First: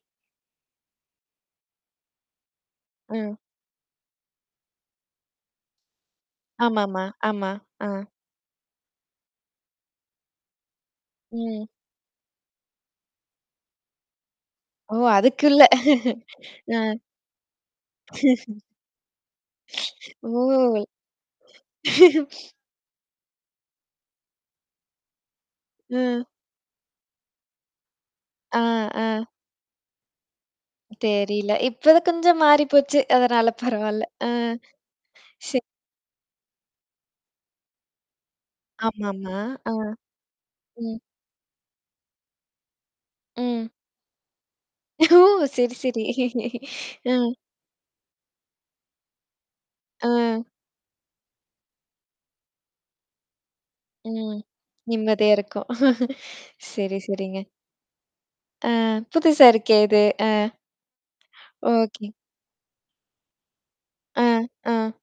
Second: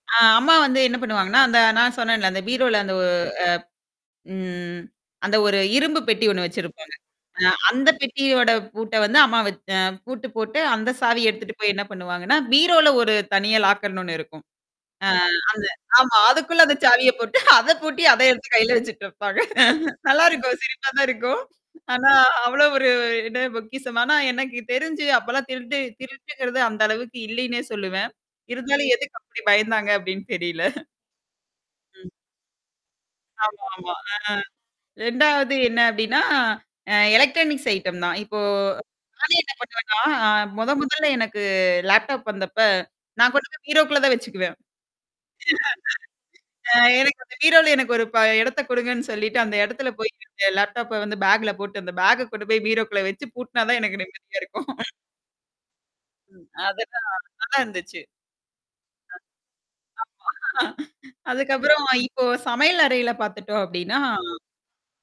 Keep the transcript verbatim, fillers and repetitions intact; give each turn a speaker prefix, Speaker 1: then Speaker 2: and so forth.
Speaker 1: அ அம்மா வந்து என்ன பண்ணுவாங்கன்னா, அந்த நான் சொன்னேன்ல அந்த பீரோவுல அந்த ஓ
Speaker 2: ம்.
Speaker 1: அ ம் அந்த ஒரு இரும்பு பெட்டி ஒண்ணு வச்சிருப்பாங்க.
Speaker 2: ஆமாம்மா.
Speaker 1: அ
Speaker 2: ஆமா. அ.
Speaker 1: அந்தப் பெட்டியோட பூட்ட வந்து வத் அ அம்மா பூட்டு போட்டு அந்தச் சாவி எடுத்துட்டு
Speaker 2: ம்.
Speaker 1: போய் என்ன பண்ணுவாங்கன்னா, பீரோல ஒரு தனியா லாக்கர்னு ஒண்ணு இருக்கும்.
Speaker 2: ஓ!
Speaker 1: அ,
Speaker 2: அதுக்குள்ள.
Speaker 1: அந்த ஆமா அதுக்குள்ள அந்தச்
Speaker 2: அ.
Speaker 1: சாவியப் போட்டு அதைப் பூட்டி அதைக் கையில வச்சுக்கிட்டுருப்பாங்க. நல்லா
Speaker 2: ஓ!
Speaker 1: இருக்கும் சிரிப்பாத்தான் இருக்கும். ஆனா அவ்வளவு ஒரு என்ன பொக்கிஷமானா, எனக்குத் தெரிஞ்சு அப்பல்லாம் திருட்டு
Speaker 2: அ.
Speaker 1: திருட்டுங்கிறது அந்த அளவுக்கு இல்லைன்னே சொல்லுவேன்.
Speaker 2: அ,
Speaker 1: இருந்தாலும் எதுக்கு
Speaker 2: அ.
Speaker 1: அப்படி பயந்தாங்க அப்படின்னு தெரியல.
Speaker 2: தெரில. இப்பதான்
Speaker 1: ம்.
Speaker 2: கொஞ்சம் மாறிப்போச்சு. அதனால
Speaker 1: ஆமாமா,
Speaker 2: பரவால்ல.
Speaker 1: அ.
Speaker 2: அ. ச
Speaker 1: ரெண்டாவது என்ன அப்படின்னா, அ எலக்ட்ரானிக்ஸ் ஐட்டம் தான் .இப்போ நானே
Speaker 2: ஆமாம்மா.
Speaker 1: என்ன
Speaker 2: அ,
Speaker 1: பண்ணுவேன்னா அ மொத,
Speaker 2: ம்.
Speaker 1: மொதல்ல எனக்கு லேப்டாப் வந்தப்ப நான் கொண்டுப்போய்
Speaker 2: ம்.
Speaker 1: பீரோக்குள்ள தான் வச்சுக்குவேன்.
Speaker 2: ஓ! சரி, சரி.
Speaker 1: அ
Speaker 2: அ.
Speaker 1: எனக்கு அந்தப் பீரோல எனக்கு ஒரு ப இடத்த குடுங்கன்னு சொல்லிட்டு, அந்த இடத்துல
Speaker 2: அ.
Speaker 1: போய் அந்த லேப்டாப்ப வந்து பேக் போட்டு அந்த பேக் கொண்டு போய் பீரோக்குள்ள வச்சு பூட்டுனா தான் எனக்கு
Speaker 2: ம்.
Speaker 1: நிம்மதியா இருக்கும்.
Speaker 2: நிம்மதியா இருக்கும்.
Speaker 1: ம்,
Speaker 2: சரி,
Speaker 1: அதுதான்.
Speaker 2: சரிங்க.
Speaker 1: நல்லா இருந்துச்சு.
Speaker 2: அ,
Speaker 1: ஆமா,
Speaker 2: புதுசா இருக்கே இது. அ,
Speaker 1: அதுக்கப்புறம்
Speaker 2: ஓகே.
Speaker 1: இப்போ சமையல் அறையில பார்த்துட்டோம் அப்டின்னா
Speaker 2: அ, அ.